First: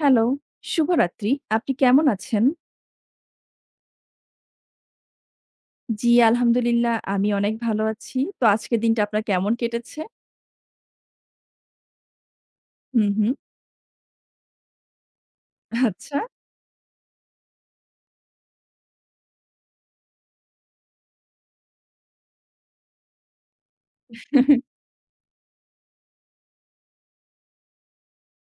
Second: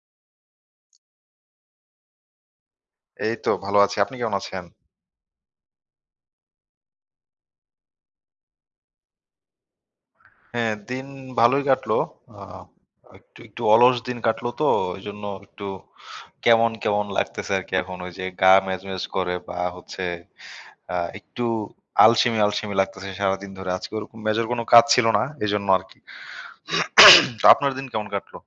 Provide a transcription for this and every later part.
Hello, শুভরাত্রি। আপনি কেমন আছেন? এই তো ভালো আছি। আপনি কেমন আছেন? জি, আলহামদুলিল্লাহ আমি অনেক ভালো আছি। তো আজকের দিনটা আপনার কেমন কেটেছে? হ্যাঁ, দিন ভালোই কাটলো। আ হুম, হুম। একটু অলস দিন কাটলো তো ওইজন্য একটু আচ্ছা। কেমন লাগতেছে আরকি এখন। ওই যে গা ম্যাজম্যাজ করে বা হচ্ছে একটু আলসেমি লাগতেছে সারাদিন ধরে। আজকে ওরকম মেজর কোনো কাজ ছিল না। এজন্য আরকি। তো আপনার দিন কেমন কাটলো?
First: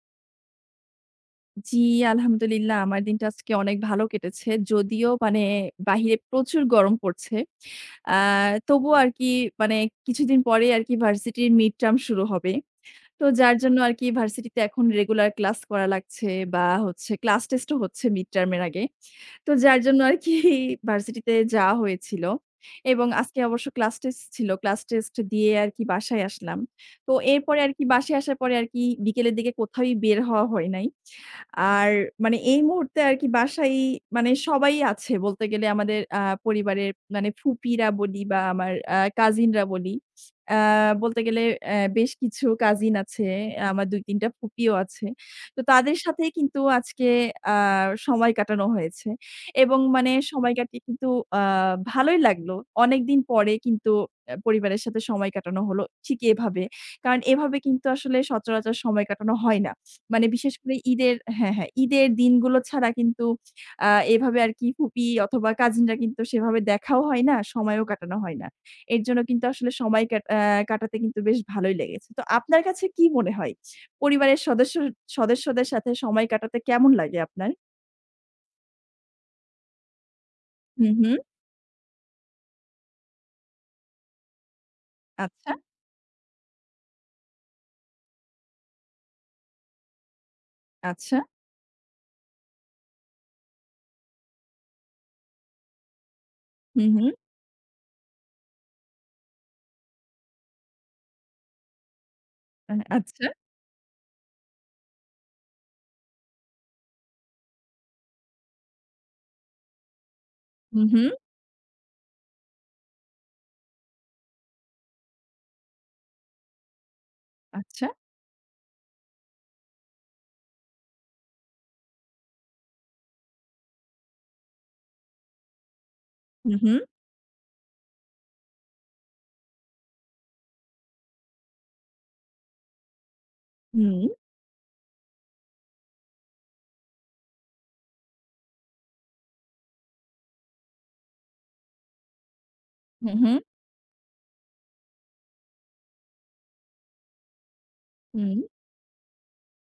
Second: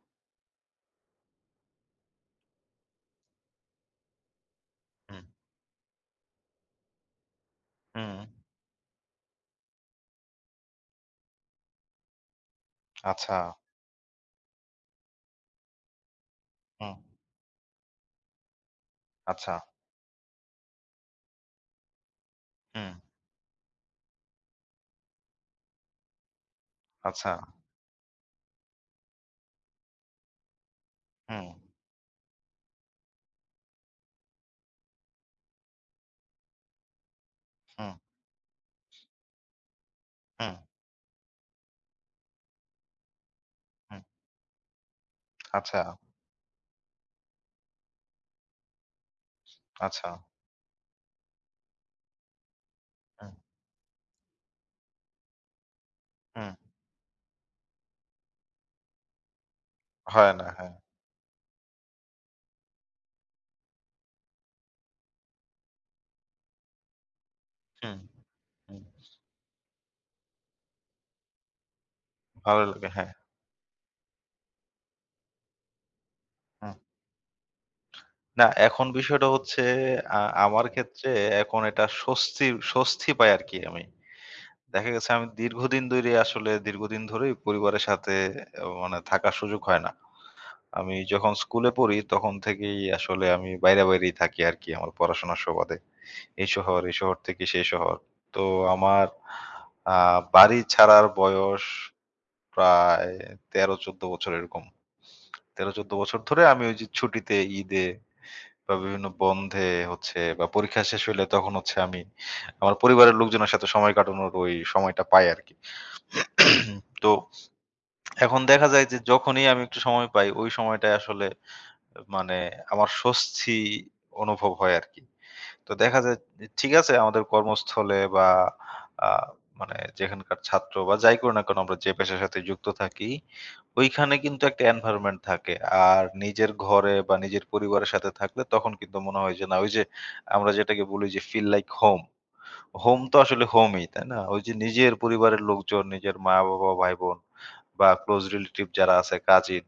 জি, আলহামদুলিল্লাহ আমার দিনটা আজকে অনেক ভালো কেটেছে। যদিও হুম, মানে বাহিরে প্রচুর গরম পড়ছে। হুম। আ তবুও আরকি মানে কিছুদিন পরেই আরকি ভার্সিটির মিড টার্ম শুরু হবে। তো আচ্ছা, যার জন্য আরকি ভার্সিটিতে এখন রেগুলার ক্লাস করা লাগছে বা হুম, হচ্ছে ক্লাস টেস্টও হচ্ছে মিড টার্ম এর আগে। আচ্ছা, তো যার জন্য আরকি ভার্সিটিতে যাওয়া হয়েছিল হুম, এবং আজকে অবশ্য ক্লাস টেস্ট ছিল। ক্লাস টেস্ট দিয়ে আরকি বাসায় আসলাম। তো আচ্ছা, এরপরে আরকি বাসায় আসার পরে আরকি বিকেলের দিকে কোথাওই বের হওয়া হয় নাই। হুম, আর মানে এই মুহূর্তে আর কি বাসায় মানে সবাই আছে বলতে গেলে আমাদের পরিবারের মানে ফুপিরা হুম, বলি বা আমার কাজিনরা বলি। হুম, আ বলতে গেলে বেশ কিছু কাজিন আছে, আমার হুম, ২-৩ টা ফুপিও আছে। তো আচ্ছা, তাদের সাথেই কিন্তু আজকে আ সময় কাটানো হয়েছে এবং আচ্ছা, মানে সময় কাটিয়ে কিন্তু আ ভালোই লাগলো। অনেকদিন হুম, পরে কিন্তু পরিবারের সাথে সময় কাটানো হলো ঠিক হুম। এভাবে। কারণ এভাবে কিন্তু আসলে সচরাচর সময় কাটানো হয় না। মানে হয় না, বিশেষ হ্যাঁ। করে হ্যাঁ, হ্যাঁ, ঈদের দিনগুলো ছাড়া কিন্তু এভাবে আরকি ফুপি অথবা কাজিনরা কিন্তু সেভাবে দেখাও হয় না, সময়ও হুম, কাটানো হয় না। হুম। এর জন্য কিন্তু আসলে সময় কাটাতে কিন্তু বেশ ভালোই লেগেছে। তো আপনার ভালো কাছে লাগে, কি হ্যাঁ। মনে হয়? পরিবারের সদস্যদের সাথে সময় কাটাতে হুম। কেমন লাগে আপনার? না এখন বিষয়টা হচ্ছে আ আমার হুম, ক্ষেত্রে হুম। এখন এটা স্বস্তি পাই আরকি আমি। দেখা গেছে আমি আচ্ছা, দীর্ঘদিন ধরে আসলে দীর্ঘদিন ধরেই পরিবারের সাথে মানে থাকার সুযোগ হয় না। আমি আচ্ছা। যখন স্কুলে পড়ি তখন থেকেই আসলে আমি বাইরেই থাকি আরকি আমার পড়াশোনার সুবাদে। এই শহর, হুম, এই হুম। শহর থেকে সেই শহর। তো আমার আ বাড়ি ছাড়ার বয়স প্রায় আচ্ছা। ১৩-১৪ বছর এরকম। ১৩-১৪ বছর ধরে আমি ওই যে ছুটিতে ঈদে বা বিভিন্ন বন্ধে হচ্ছে বা পরীক্ষা হুম, শেষ হুম। হইলে তখন হচ্ছে আমি আমার পরিবারের লোকজনের সাথে সময় কাটানোর ওই সময়টা পাই আরকি। তো আচ্ছা। এখন দেখা যায় যে যখনই আমি একটু সময় পাই ওই সময়টায় আসলে মানে আমার স্বস্তি অনুভব হয় আরকি। তো দেখা যায় যে হুম, ঠিক হুম। আছে আমাদের কর্মস্থলে বা আ মানে যেখানকার ছাত্র বা যাই করি না কেন আমরা যে পেশার সাথে যুক্ত থাকি, হুম, ওইখানে কিন্তু একটা এনভায়রনমেন্ট থাকে। আর নিজের ঘরে বা নিজের পরিবারের সাথে থাকলে তখন কিন্তু মনে হয় যে না ওই যে আমরা যেটাকে বলি যে ফিল লাইক হোম। হোম তো হুম, হুম, আসলে হোমই, তাই না? ওই যে নিজের পরিবারের লোকজন, নিজের মা-বাবা, ভাই-বোন বা ক্লোজ হুম। রিলেটিভ যারা আছে কাজিন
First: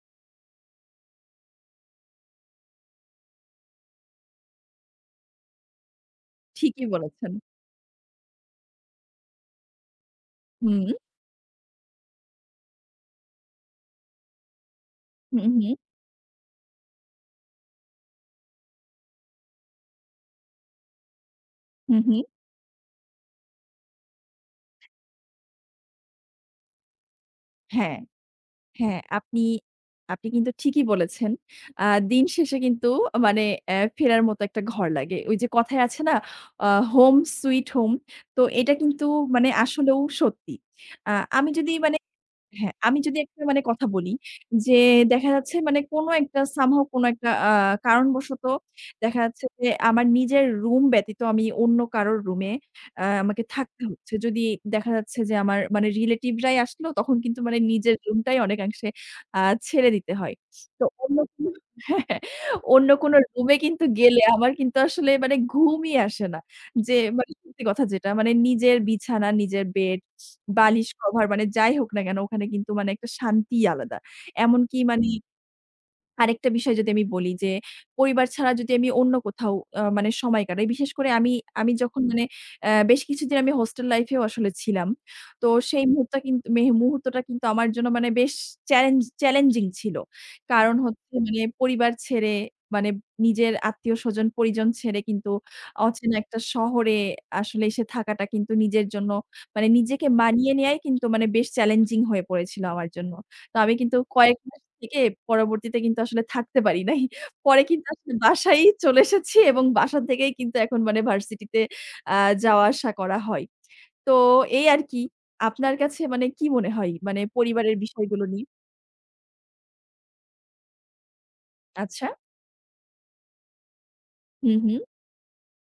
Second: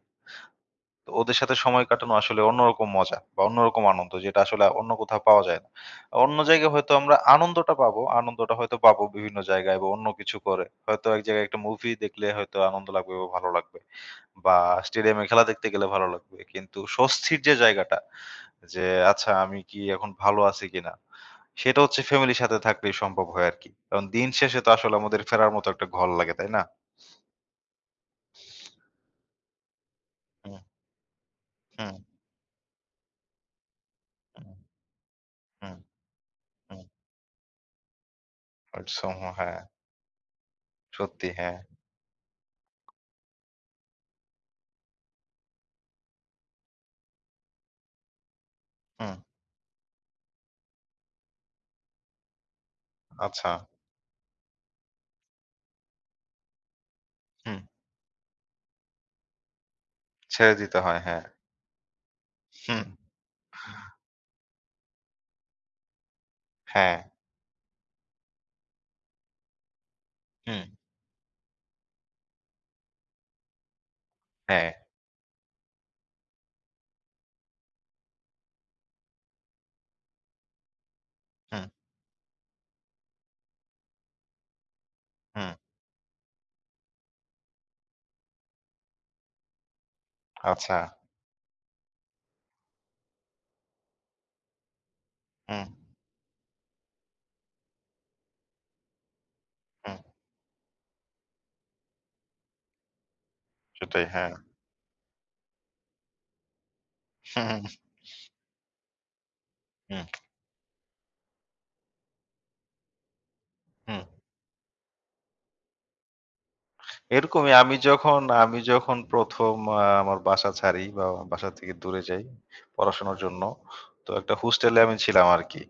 তো ওদের সাথে সময় কাটানো আসলে অন্যরকম মজা বা অন্যরকম আনন্দ যেটা আসলে অন্য কোথাও পাওয়া যায় না। অন্য জায়গায় ঠিকই হয়তো আমরা বলেছেন। আনন্দটা পাবো, আনন্দটা হয়তো পাবো বিভিন্ন জায়গায় বা অন্য কিছু করে। হুম, হয়তো এক জায়গায় একটা মুভি দেখলে হয়তো আনন্দ লাগবে বা ভালো লাগবে বা স্টেডিয়ামে হুম, খেলা দেখতে হুম, গেলে ভালো লাগবে। কিন্তু স্বস্তির যে জায়গাটা যে আচ্ছা আমি কি এখন ভালো আছি কিনা? সেটা হুম, হচ্ছে হুম। ফ্যামিলির সাথে থাকলেই সম্ভব হয় আরকি। কারণ দিন শেষে তো আসলে আমাদের ফেরার মতো একটা ঘর লাগে, তাই না? হ্যাঁ। হ্যাঁ, আপনি আপনি কিন্তু হুম, ঠিকই বলেছেন। আ হুম, দিন শেষে কিন্তু মানে ফেরার মতো হুম, একটা ঘর লাগে। ওই যে হুম, কথায় আছে না? আ হুম। Home sweet home. তো এটা কিন্তু একদম, মানে হ্যাঁ, আসলেও সত্যি। আ সত্যি আমি হ্যাঁ। যদি মানে হ্যাঁ, আমি যদি একটা মানে কথা বলি যে দেখা যাচ্ছে মানে কোনো একটা somehow কোনো একটা কারণবশত হুম, দেখা যাচ্ছে যে আমার নিজের রুম ব্যতীত আমি অন্য কারোর রুমে আমাকে আচ্ছা। থাকতে হচ্ছে। যদি দেখা যাচ্ছে যে আমার মানে relative রাই আসলো তখন কিন্তু মানে হুম, নিজের রুমটাই অনেকাংশে আ ছেড়ে দিতে হয়। ছেড়ে দিতে তো হয়, অন্য হ্যাঁ। কোনো হ্যাঁ, হ্যাঁ, হুম, অন্য কোনো রুমে কিন্তু গেলে আমার কিন্তু আসলে মানে ঘুমই আসে না। যে হ্যাঁ, মানে সত্যি কথা যেটা মানে নিজের বিছানা, নিজের বেড হুম, বালিশ, কভার মানে যাই হোক না কেন ওখানে কিন্তু মানে একটা শান্তিই আলাদা। হ্যাঁ, এমনকি মানে আরেকটা বিষয় যদি আমি বলি যে, পরিবার ছাড়া যদি আমি অন্য কোথাও মানে সময় কাটাই, বিশেষ করে আমি হুম, আমি যখন মানে বেশ কিছুদিন আমি হোস্টেল লাইফ এও আসলে ছিলাম। তো হুম, সেই মুহূর্তটা কিন্তু আমার জন্য মানে বেশ চ্যালেঞ্জিং ছিল। কারণ আচ্ছা। হচ্ছে মানে পরিবার ছেড়ে মানে নিজের আত্মীয়স্বজন, পরিজন ছেড়ে কিন্তু হুম, অচেনা একটা শহরে আসলে এসে থাকাটা কিন্তু নিজের জন্য মানে হুম, নিজেকে মানিয়ে নেয়াই কিন্তু মানে বেশ চ্যালেঞ্জিং হয়ে পড়েছিল আমার জন্য। তো আমি কিন্তু সেটাই, হ্যাঁ। কয়েক থেকে পরবর্তীতে কিন্তু আসলে থাকতে পারি নাই। পরে হুম, কিন্তু আসলে বাসায়ই চলে এসেছি এবং বাসা হুম, থেকেই কিন্তু এখন মানে ভার্সিটিতে আ যাওয়া আসা করা হয়। হুম। তো এই আরকি। আপনার কাছে মানে কি মনে হয় মানে এরকমই আমি পরিবারের যখন বিষয়গুলো নিয়ে? আমি যখন ১ম আমার বাসা ছাড়ি বা বাসা থেকে দূরে আচ্ছা। যাই পড়াশোনার জন্য, তো একটা হুম, হোস্টেলে হুম। আমি ছিলাম আরকি।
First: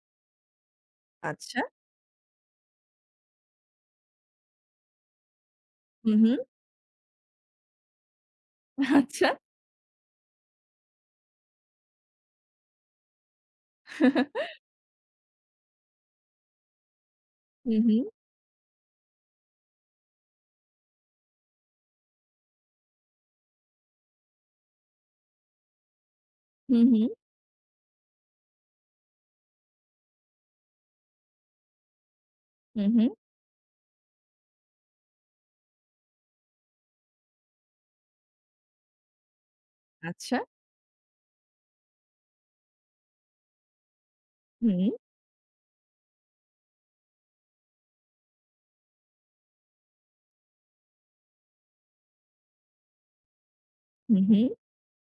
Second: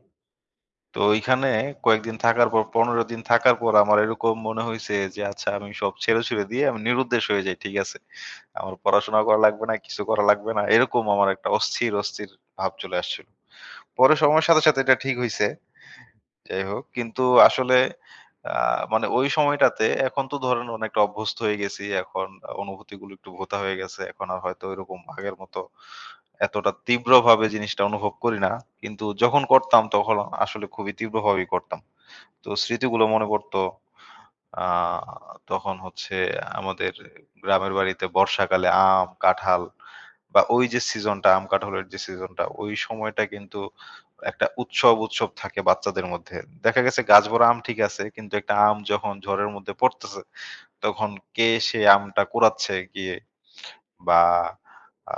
তো ওইখানে আচ্ছা। কয়েকদিন থাকার পর ১৫ দিন থাকার পর আমার এরকম মনে হইছে যে আচ্ছা আমি সব হুম, হুম। ছেড়ে-ছুড়ে দিয়ে আমি নিরুদ্দেশ হয়ে যাই, ঠিক আছে? আমার পড়াশোনা আচ্ছা। করা লাগবে না, কিছু করা লাগবে না। এরকম আমার একটা অস্থির ভাব চলে আসছিল। পরে সময়ের সাথে, সাথে এটা ঠিক হইছে। যাই হোক। কিন্তু হুম, আসলে হুম। আ মানে ওই সময়টাতে এখন তো ধরেন অনেকটা অভ্যস্ত হয়ে গেছি। এখন অনুভূতিগুলো একটু ভোঁতা হয়ে গেছে। এখন আর হয়তো ওইরকম আগের মতো এতটা হুম, হুম। তীব্রভাবে জিনিসটা অনুভব করি না। কিন্তু যখন করতাম তখন আসলে খুবই তীব্রভাবেই করতাম। তো হুম, স্মৃতিগুলো হুম। মনে পড়তো। আ তখন হচ্ছে আমাদের গ্রামের বাড়িতে বর্ষাকালে আম, কাঁঠাল আচ্ছা। বা ওই যে সিজনটা আম কাঁঠালের যে সিজনটা ওই সময়টা কিন্তু একটা হুম, উৎসব থাকে বাচ্চাদের মধ্যে। দেখা গেছে গাছ ভরা আম ঠিক আছে, কিন্তু একটা আম যখন ঝড়ের মধ্যে পড়তেছে, তখন কে সে আমটা কুড়াচ্ছে গিয়ে হুম, বা হুম। আ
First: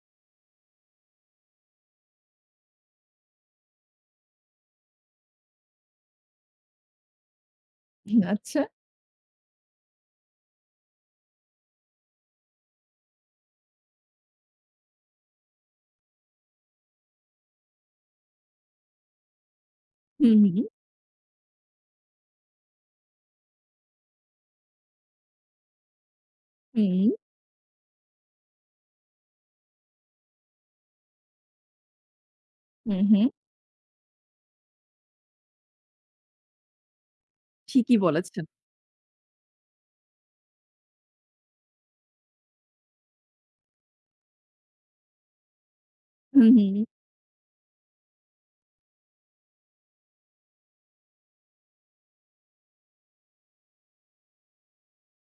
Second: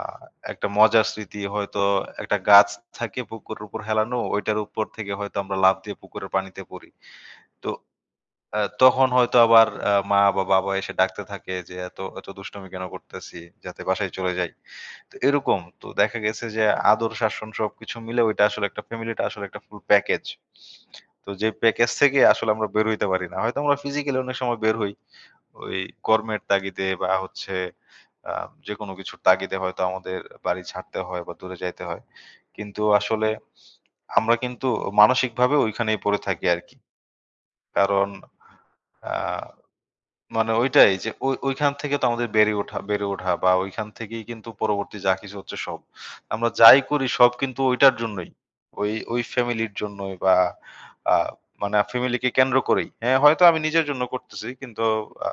একটা মজার স্মৃতি হয়তো একটা গাছ থাকে পুকুরের উপর হেলানো, ওইটার উপর থেকে হয়তো আমরা লাফ দিয়ে পুকুরের পানিতে পড়ি। তো হুম, আচ্ছা। তখন হয়তো আবার মা বা বাবা এসে ডাকতে থাকে যে, "এত দুষ্টামি কেন করতেছি? যাতে বাসায় চলে যাই।" তো এরকম। তো দেখা গেছে যে আদর, শাসন সবকিছু মিলে ওইটা আসলে একটা ফ্যামিলিটা আসলে একটা ফুল প্যাকেজ। হুম, হুম। তো যে প্যাকেজ থেকে আসলে আমরা বের হইতে পারি না। হয়তো আমরা ফিজিক্যালি অনেক সময় বের হই। ওই কর্মের তাগিদে বা হুম, হচ্ছে আ যেকোনো কিছুর তাগিদে হয়তো আমাদের বাড়ি ছাড়তে হয় বা দূরে যাইতে হয়। কিন্তু হুম, হুম। আসলে আমরা কিন্তু মানসিকভাবে ওইখানেই পড়ে থাকি আরকি। ঠিকই কারণ বলেছেন। আ মানে ওইটাই যে ওইখান থেকে তো আমাদের বেড়ে ওঠা বা ওইখান থেকেই কিন্তু পরবর্তী যা কিছু হচ্ছে সব। হুম, আমরা হুম। যাই করি সব কিন্তু ওইটার জন্যই। ওই ওই ফ্যামিলির জন্যই বা আ মানে ফ্যামিলিকে কেন্দ্র করেই। হ্যাঁ, হয়তো আমি নিজের জন্য করতেছি কিন্তু আ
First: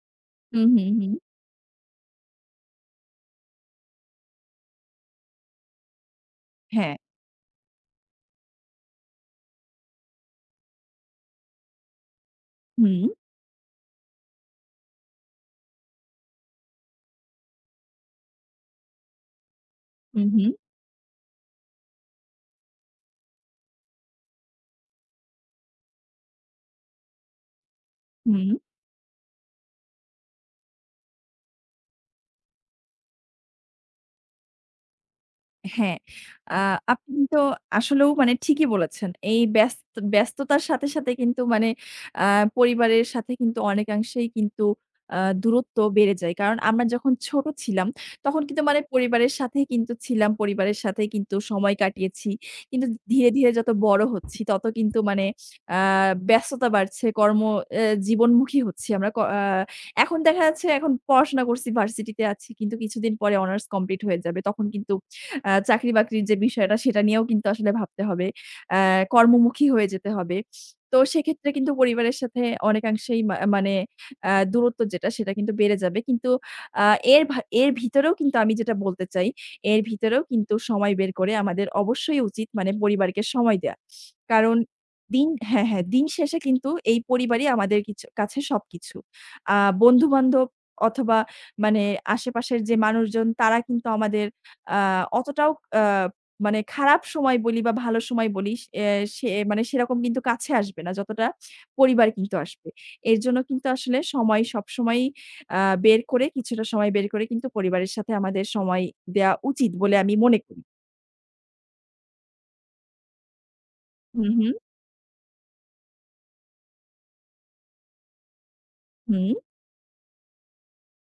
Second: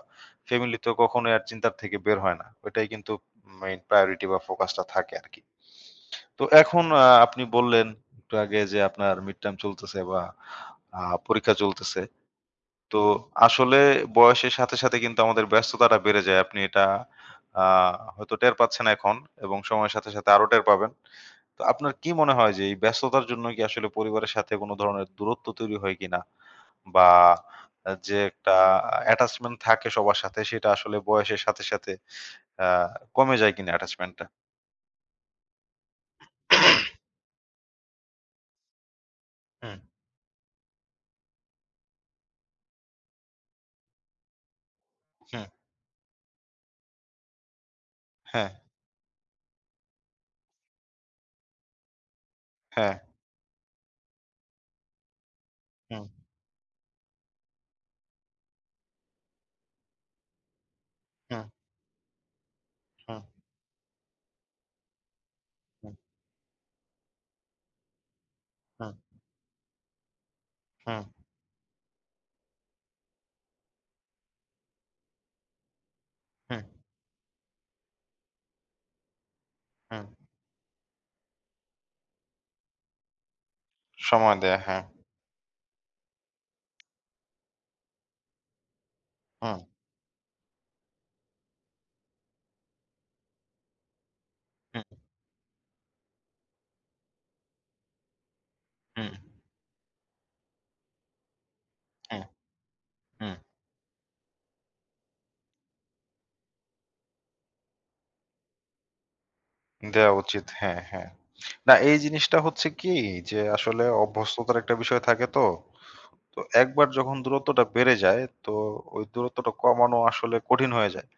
হুম, ফ্যামিলি হুম, তো হুম। কখনোই আর চিন্তার থেকে বের হয় না। ওইটাই কিন্তু মেইন প্রায়োরিটি বা ফোকাসটা থাকে আরকি। তো এখন হ্যাঁ। আপনি বললেন একটু আগে যে আপনার মিড টার্ম চলতেছে বা আ পরীক্ষা চলতেছে। তো হুম, আসলে বয়সের সাথে, সাথে কিন্তু আমাদের ব্যস্ততাটা বেড়ে যায়। আপনি এটা আ হয়তো টের পাচ্ছেন এখন এবং সময়ের সাথে, হুম, সাথে আরো হুম, টের পাবেন। তো আপনার কি মনে হয় যে এই ব্যস্ততার জন্য কি আসলে পরিবারের সাথে কোনো ধরনের দূরত্ব তৈরি হয় কিনা? বা যে হুম। একটা attachment থাকে সবার সাথে সেটা আসলে বয়সের সাথে, সাথে আ কমে যায় কিনা attachment টা? হ্যাঁ, আ আপনি কিন্তু আসলেও মানে ঠিকই বলেছেন। এই হুম, ব্যস্ততার সাথে, সাথে কিন্তু মানে আ পরিবারের সাথে কিন্তু অনেকাংশেই কিন্তু হুম, দূরত্ব বেড়ে যায়। কারণ আমরা যখন ছোট ছিলাম, তখন হ্যাঁ, কিন্তু মানে পরিবারের সাথেই কিন্তু ছিলাম, পরিবারের সাথেই কিন্তু সময় কাটিয়েছি। কিন্তু হ্যাঁ, ধীরে, ধীরে যত বড় হচ্ছি, তত কিন্তু মানে আ হুম, ব্যস্ততা বাড়ছে, কর্ম এ জীবনমুখী হচ্ছি আমরা। ক আ এখন দেখা যাচ্ছে এখন পড়াশোনা হুম, করছি, ভার্সিটিতে আছি। কিন্তু কিছুদিন হুম, পরে অনার্স কমপ্লিট হয়ে যাবে। তখন কিন্তু হুম, চাকরি-বাকরির যে বিষয়টা সেটা নিয়েও কিন্তু আসলে ভাবতে হবে। অ্যা হুম, কর্মমুখী হয়ে যেতে হবে। তো হুম, সেক্ষেত্রে কিন্তু পরিবারের সাথে অনেকাংশেই মানে দূরত্ব যেটা সেটা কিন্তু বেড়ে যাবে। কিন্তু হুম, আ এর ভা এর ভিতরেও কিন্তু আমি যেটা বলতে চাই, এর হুম। ভিতরেও কিন্তু সময় বের করে আমাদের অবশ্যই উচিত মানে পরিবারকে সময় দেয়া। সময় কারণ দেয়া, হ্যাঁ। হ্যাঁ, হ্যাঁ, দিন শেষে কিন্তু এই পরিবারই আমাদের কাছে সবকিছু। আ হুম, বন্ধু-বান্ধব অথবা মানে আশেপাশের যে মানুষজন তারা কিন্তু আমাদের আ হুম, অতটাও আ মানে খারাপ সময় বলি বা ভালো সময় বলি এ হুম, সে মানে সেরকম কিন্তু কাছে আসবে না যতটা পরিবার হুম। কিন্তু আসবে। এর হুম, জন্য কিন্তু আসলে সময় সবসময়ই আ বের করে কিছুটা সময় বের করে কিন্তু পরিবারের সাথে আমাদের সময় দেয়া উচিত বলে দেয়া আমি মনে উচিত। করি। হ্যাঁ, হ্যাঁ। না এই জিনিসটা হচ্ছে কি যে আসলে হুম, হুম, অভ্যস্ততার একটা বিষয় থাকে তো। তো একবার যখন দূরত্বটা বেড়ে যায় তো ওই হুম, দূরত্বটা কমানো আসলে কঠিন হয়ে যায়।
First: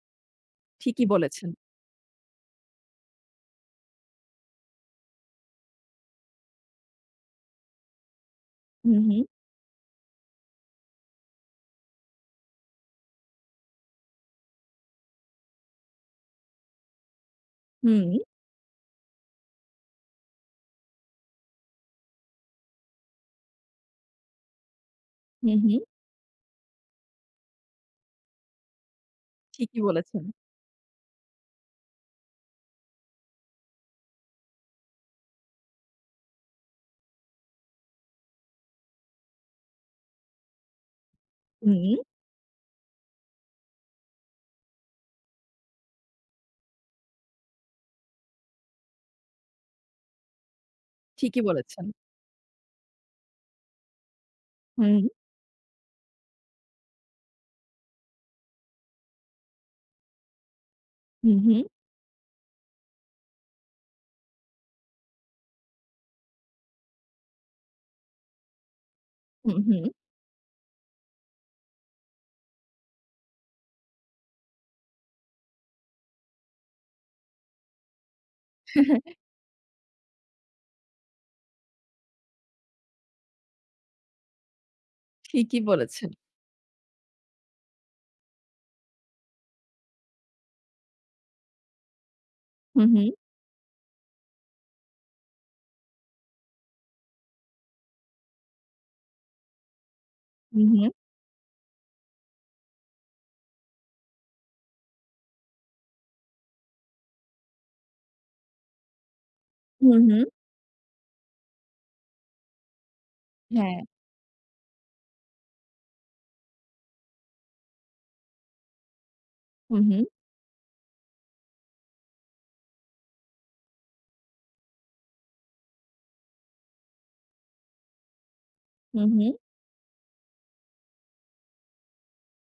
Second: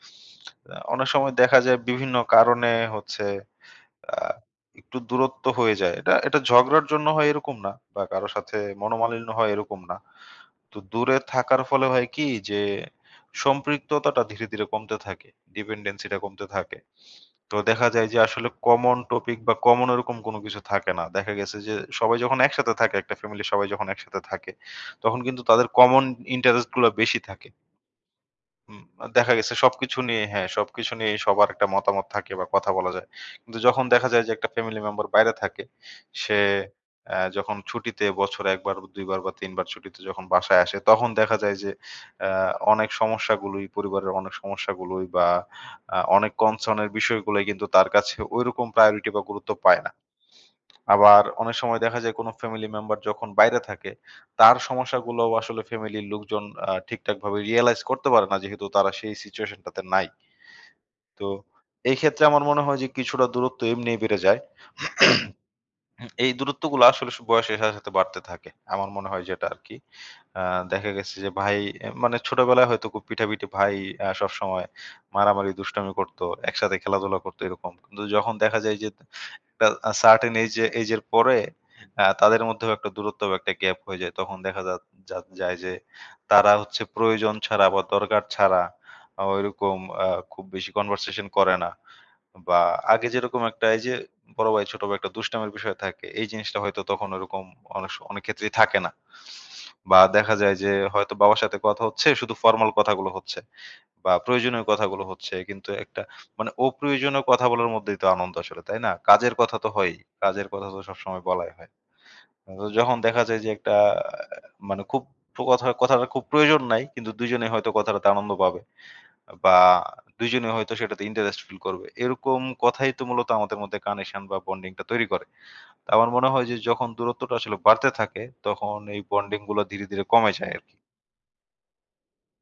ঠিকই অনেক সময় বলেছেন। দেখা যায় বিভিন্ন কারণে হচ্ছে আ একটু দূরত্ব হয়ে যায়। এটা এটা ঝগড়ার জন্য হয় এরকম না বা কারো সাথে হুম, হুম, মনোমালিন্য হয় এরকম না। তো দূরে থাকার ফলে হয় কি যে সম্পৃক্ততাটা ধীরে, ধীরে কমতে থাকে। ডিপেন্ডেন্সিটা কমতে থাকে। তো দেখা যায় হুম, যে আসলে কমন টপিক বা কমন ওরকম কোনো কিছু থাকে না। দেখা গেছে যে সবাই যখন একসাথে থাকে, একটা ফ্যামিলির সবাই যখন একসাথে থাকে, তখন কিন্তু হুম, তাদের হুম, কমন ইন্টারেস্ট গুলা বেশি থাকে। হুম, দেখা গেছে ঠিকই সবকিছু নিয়ে বলেছেন। হ্যাঁ, সবকিছু নিয়েই সবার একটা মতামত থাকে বা কথা বলা যায়। কিন্তু যখন দেখা যায় যে একটা ফ্যামিলি মেম্বার বাইরে থাকে, সে যখন ছুটিতে বছরে ১ বার, ২ বার বা ৩ বার ছুটিতে যখন বাসায় আসে, তখন দেখা যায় যে হুম, অ্যা অনেক সমস্যাগুলোই বা অনেক কনসার্ন এর বিষয়গুলোই কিন্তু তার কাছে ঐরকম প্রায়োরিটি বা গুরুত্ব পায় না। আবার ঠিকই অনেক সময় বলেছেন। দেখা যায় কোনো ফ্যামিলি মেম্বার যখন বাইরে থাকে, তার হুম, সমস্যাগুলোও আসলে ফ্যামিলির লোকজন ঠিকঠাকভাবে রিয়ালাইজ করতে পারে না যেহেতু তারা সেই সিচুয়েশন টাতে নাই। তো হুম, হুম, এই ক্ষেত্রে আমার মনে হয় যে কিছুটা দূরত্ব এমনিই বেড়ে যায়। এই দূরত্বগুলো আসলে বয়সের সাথে, সাথে বাড়তে থাকে। আমার মনে হয় যেটা হুম, আরকি। হুম, আ দেখা গেছে যে ভাই মানে ছোটবেলায় হয়তো খুব পিঠাপিঠি ভাই সবসময় মারামারি দুষ্টামি করতো, একসাথে খেলাধুলা করতো এরকম। কিন্তু যখন দেখা যায় যে একটা সার্টেন এইজের পরে তাদের মধ্যেও একটা দূরত্ব বা একটা গ্যাপ হয়ে যায়। তখন দেখা যা যা যায় ঠিকই যে বলেছেন। তারা হচ্ছে প্রয়োজন ছাড়া বা দরকার ছাড়া ওইরকম আ খুব বেশি কনভারসেশন করে না। বা হুম, আগে হুম, যেরকম একটা এই যে বড় ভাই, ছোট ভাই একটা দুষ্টামির বিষয় থাকে, এই জিনিসটা হয়তো তখন ওরকম অনেক ক্ষেত্রেই থাকে না। বা দেখা যায় হুম, যে হুম, হয়তো বাবার সাথে কথা হচ্ছে, শুধু ফরমাল কথাগুলো হচ্ছে। বা প্রয়োজনীয় কথাগুলো হচ্ছে কিন্তু একটা মানে অপ্রয়োজনীয় কথা বলার মধ্যেই তো আনন্দ আসলে, তাই না? কাজের কথা তো হয়ই। হুম, হুম, কাজের কথা তো সবসময় বলাই হয়। তো যখন দেখা যায় যে একটা হ্যাঁ, মানে খুব কথাটা খুব প্রয়োজন নাই কিন্তু দুইজনেই হয়তো কথাটাতে আনন্দ পাবে বা হুম, হুম, দুইজনেই হয়তো সেটাতে ইন্টারেস্ট ফিল করবে। এরকম কথাই তো মূলত আমাদের মধ্যে কানেকশন বা বন্ডিংটা তৈরি করে। তো আমার মনে হয় যে যখন দূরত্বটা আসলে বাড়তে থাকে তখন এই হুম, হুম। বন্ডিং গুলো ধীরে, ধীরে কমে যায় আরকি।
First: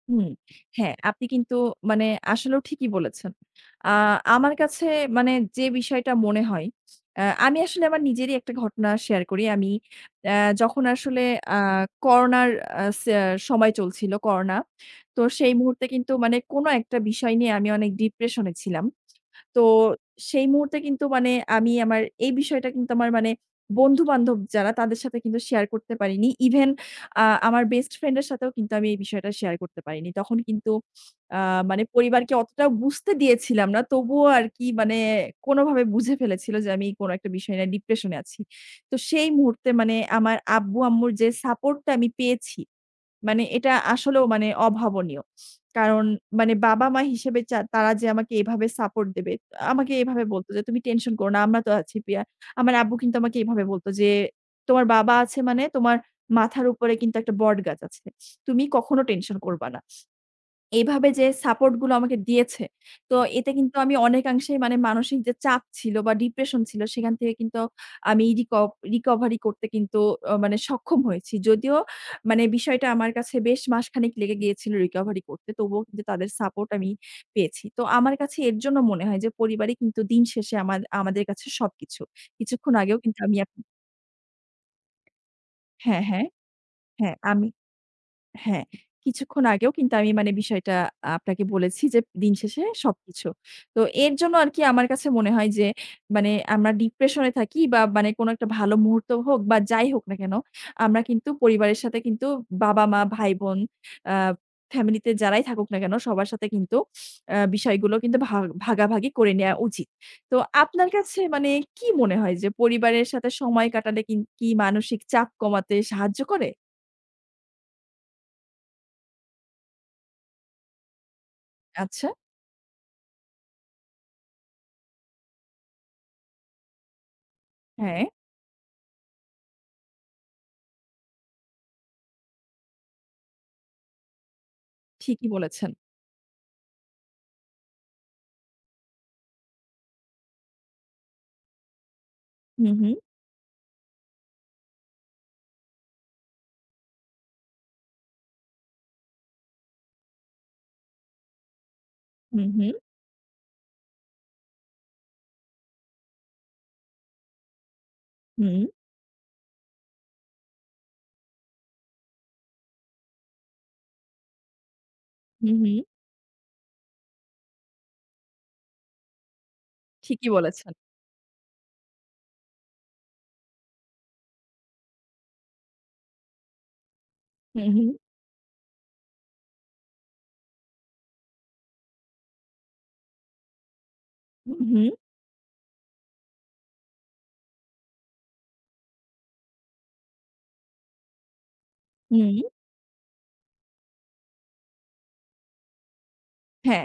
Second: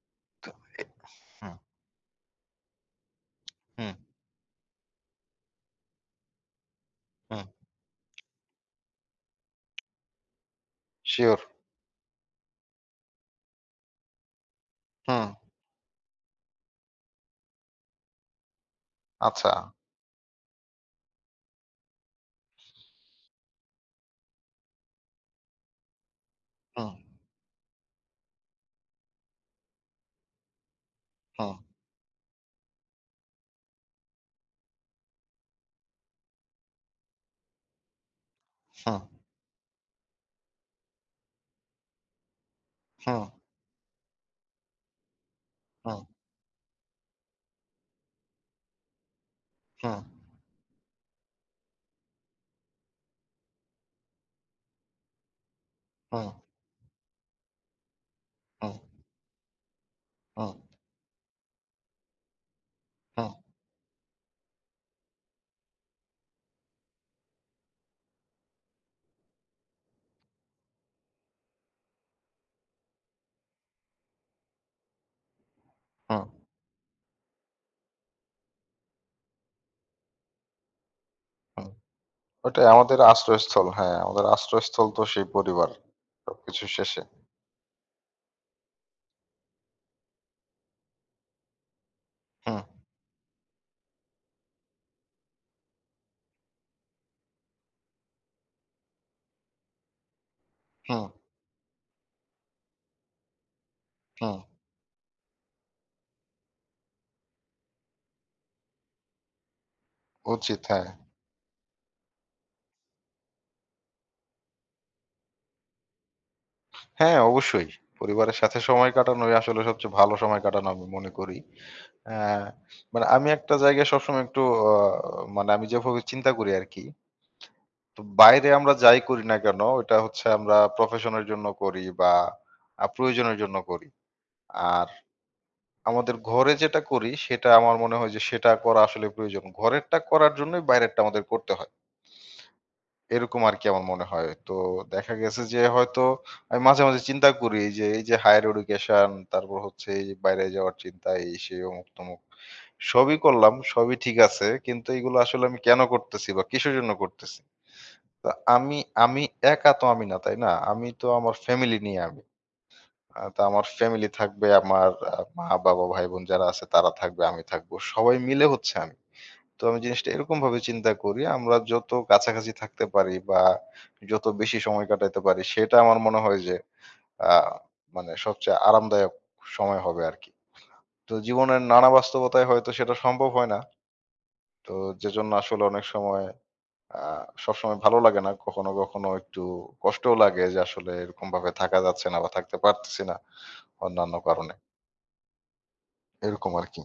হুম, তো এ হ্যাঁ, আপনি হুম, কিন্তু মানে আসলেও ঠিকই বলেছেন। আ হুম, আমার কাছে মানে যে বিষয়টা মনে হয়, হুম। আমি আসলে আমার নিজেরই একটা ঘটনা শেয়ার করি। আমি আ যখন আসলে সিওর। আ করোনার আ সে আহ, সময় চলছিল করোনা। তো হুম, সেই মুহূর্তে কিন্তু মানে কোনো একটা বিষয় নিয়ে আমি অনেক ডিপ্রেশন এ ছিলাম। আচ্ছা। তো সেই মুহূর্তে কিন্তু মানে আমি আমার এই বিষয়টা কিন্তু আমার মানে বন্ধু-বান্ধব যারা তাদের সাথে কিন্তু শেয়ার করতে পারিনি। ইভেন Huh, আ আমার বেস্ট ফ্রেন্ড এর সাথেও কিন্তু আমি এই বিষয়টা শেয়ার করতে পারিনি। তখন কিন্তু আ huh, মানে পরিবারকে অতটাও বুঝতে দিয়েছিলাম না। তবুও আরকি মানে কোনোভাবে বুঝে ফেলেছিল যে আমি কোনো একটা বিষয় নিয়ে ডিপ্রেশন এ আছি। তো huh, সেই মুহূর্তে মানে আমার আব্বু-আম্মুর যে সাপোর্ট টা আমি পেয়েছি, huh, মানে এটা আসলেও মানে অভাবনীয়। huh, কারণ মানে বাবা-মা হিসেবে তারা যে আমাকে এভাবে সাপোর্ট দেবে। আমাকে huh, এভাবে বলত যে, "তুমি টেনশন করো না, আমরা তো আছি পিয়া।" আমার আব্বু কিন্তু আমাকে এভাবে বলত যে, "তোমার বাবা আছে মানে তোমার huh, মাথার উপরে কিন্তু একটা বটগাছ আছে। তুমি huh, কখনো টেনশন করবা না।" huh, huh, এইভাবে যে সাপোর্ট গুলো আমাকে দিয়েছে, তো huh, এতে কিন্তু আমি অনেকাংশেই মানে মানসিক যে চাপ ছিল বা ডিপ্রেশন ছিল সেখান থেকে কিন্তু আমি রিকভারি করতে কিন্তু মানে সক্ষম হয়েছি। যদিও মানে বিষয়টা আমার কাছে বেশ মাসখানেক লেগে গিয়েছিল রিকভারি করতে। তবুও কিন্তু huh। তাদের সাপোর্ট আমি পেয়েছি। তো আমার কাছে এর জন্য মনে হয় যে পরিবারই কিন্তু দিন শেষে আমাদের কাছে সবকিছু। ওটাই কিছুক্ষণ আমাদের আগেও কিন্তু আমি আপ আশ্রয়স্থল। হ্যাঁ, আমাদের আশ্রয়স্থল তো সেই পরিবার। হ্যাঁ, হ্যাঁ, সবকিছু শেষে। হ্যাঁ আমি হ্যাঁ, কিছুক্ষণ আগেও কিন্তু আমি মানে বিষয়টা আপনাকে বলেছি যে দিন হুম, শেষে সবকিছু। তো এর জন্য আর কি আমার কাছে মনে হয় যে মানে আমরা ডিপ্রেশন এ থাকি বা মানে কোনো একটা ভালো মুহূর্ত হোক বা যাই হোক না কেন, আমরা হুম, কিন্তু পরিবারের সাথে কিন্তু বাবা-মা, ভাই-বোন আ হুম, ফ্যামিলিতে যারাই থাকুক না কেন সবার সাথে কিন্তু বিষয়গুলো কিন্তু ভাগাভাগি করে নেয়া উচিত। তো উচিত, হ্যাঁ। আপনার কাছে মানে কি মনে হয় যে পরিবারের সাথে সময় কাটালে কি মানসিক চাপ কমাতে সাহায্য করে? হ্যাঁ, অবশ্যই। পরিবারের সাথে সময় কাটানোই আসলে সবচেয়ে ভালো সময় কাটানো আমি মনে করি। আচ্ছা, অ্যা মানে আমি একটা জায়গায় সবসময় একটু অ মানে আমি যেভাবে চিন্তা করি আরকি। তো হ্যাঁ। বাইরে আমরা যাই করি না কেন, ওটা হচ্ছে আমরা প্রফেশন এর জন্য করি বা প্রয়োজনের জন্য করি। আর ঠিকই বলেছেন। আমাদের ঘরে যেটা করি সেটা আমার মনে হয় যে সেটা করা আসলে প্রয়োজন। ঘরেরটা করার জন্যই বাইরেরটা আমাদের করতে হয়। হু, হু, এরকম আরকি আমার মনে হয়। তো দেখা গেছে যে হয়তো আমি মাঝে, মাঝে চিন্তা করি যে এই যে হায়ার এডুকেশন তারপর হচ্ছে এই যে বাইরে যাওয়ার চিন্তা এই সেই অমুক-তমুক। হু, হু, সবই করলাম, সবই ঠিক আছে। কিন্তু এগুলো আসলে আমি কেন করতেছি বা কিসের জন্য করতেছি? তো হু, আমি আমি একা তো আমি না, তাই না? আমি তো আমার ফ্যামিলি নিয়ে আমি। তো আমার ফ্যামিলি থাকবে, আমার হু, হু। মা-বাবা, ভাই-বোন যারা আছে তারা থাকবে, আমি থাকবো। সবাই মিলে হচ্ছে আমি। তো আমি জিনিসটা ঠিকই এরকমভাবে বলেছেন। চিন্তা করি, আমরা যত কাছাকাছি থাকতে পারি বা যত বেশি সময় কাটাতে পারি সেটা আমার মনে হয় যে আ হু, হু, মানে সবচেয়ে আরামদায়ক সময় হবে আরকি। তো জীবনের নানা বাস্তবতায় হয়তো সেটা সম্ভব হয় না। হু, তো হু, যেজন্য আসলে অনেক সময় আ সবসময় ভালো লাগে না। কখনো, কখনো একটু কষ্টও লাগে যে আসলে এরকমভাবে থাকা যাচ্ছে না হু। বা থাকতে পারতেছি না অন্যান্য কারণে। এরকম আরকি। হ্যাঁ,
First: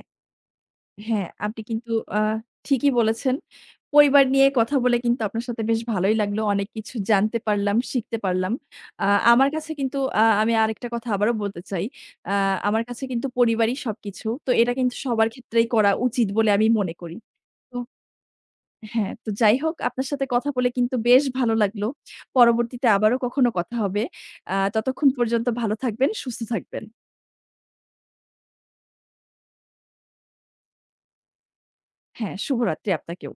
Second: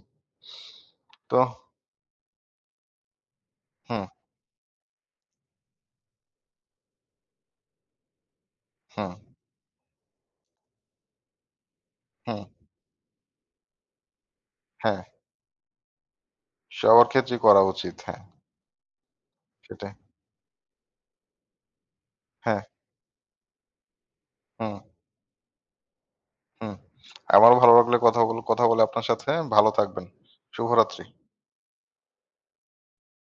হ্যাঁ, তো আপনি কিন্তু আ ঠিকই বলেছেন। হুম, পরিবার নিয়ে কথা বলে কিন্তু আপনার সাথে বেশ ভালোই লাগলো। অনেক কিছু জানতে পারলাম, শিখতে পারলাম। আ হুম, আমার কাছে কিন্তু আমি আরেকটা কথা আবারও বলতে চাই। আ হুম, আমার কাছে কিন্তু পরিবারই সবকিছু। তো এটা কিন্তু হ্যাঁ। সবার ক্ষেত্রেই করা উচিত বলে আমি মনে সবার করি। ক্ষেত্রেই করা তো উচিত। হ্যাঁ, হ্যাঁ, তো যাই হোক সেটাই। আপনার সাথে কথা বলে কিন্তু বেশ ভালো লাগলো। হ্যাঁ, পরবর্তীতে আবারও কখনো কথা হবে। হুম, ততক্ষণ পর্যন্ত ভালো থাকবেন, সুস্থ হুম। থাকবেন। আমারও ভালো লাগলো কথা বলে আপনার সাথে। ভালো থাকবেন। শুভরাত্রি। হ্যাঁ, শুভরাত্রি আপনাকেও।